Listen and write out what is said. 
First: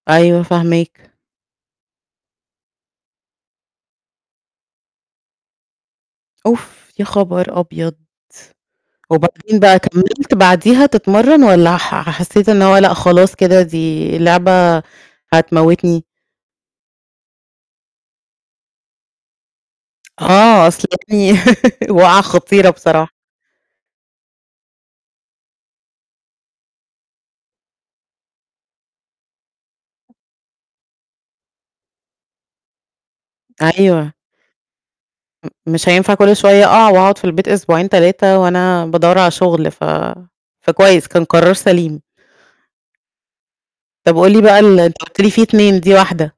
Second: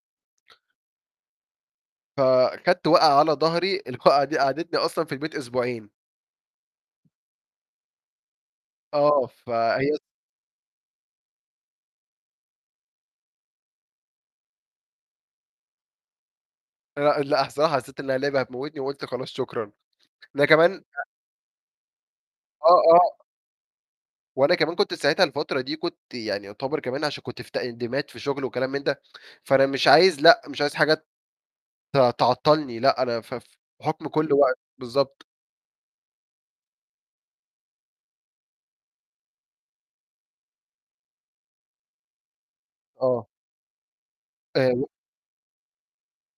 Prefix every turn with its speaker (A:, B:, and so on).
A: أيوه فاهماك.
B: فخدت وقعة على ضهري الوقعة دي قعّدتني أصلًا في البيت أسبوعين.
A: أوف! يا خبر أبيض!
B: آه
A: وبعدين بقى
B: فهي
A: كملت بعديها تتمرن والّا ح حسّيت إن هو لأ خلاص كده دي لعبة هتموتني؟
B: لأ، لأ، صح حسيت إنها لعبة هتموتني وقُلت خلاص شكرًا، ده
A: آه
B: كمان
A: أصل
B: [unintelligible]
A: [unintelligible] وقعة خطيرة
B: آه،
A: بصراحة.
B: آه. وأنا كمان كنت ساعتها الفترة دي كنت يعني يعتبر كمان عشان كنت في تقديمات في شغل وكلام من ده، فأنا مش عايز لأ، مش عايز حاجة ت تعطلني، لأ أنا ف في حُكم
A: أيوه.
B: كل وقت، بالضبط.
A: أ مش هينفع كل شوية أقع وأقعد في البيت أسبوعين 3 وأنا بادوّر على شغل ف فكويس كان قرار سليم.
B: آه.
A: طَب وقُل لي بقى ال
B: [unintelligible]
A: أنت قُلت لي في 2 دي واحدة.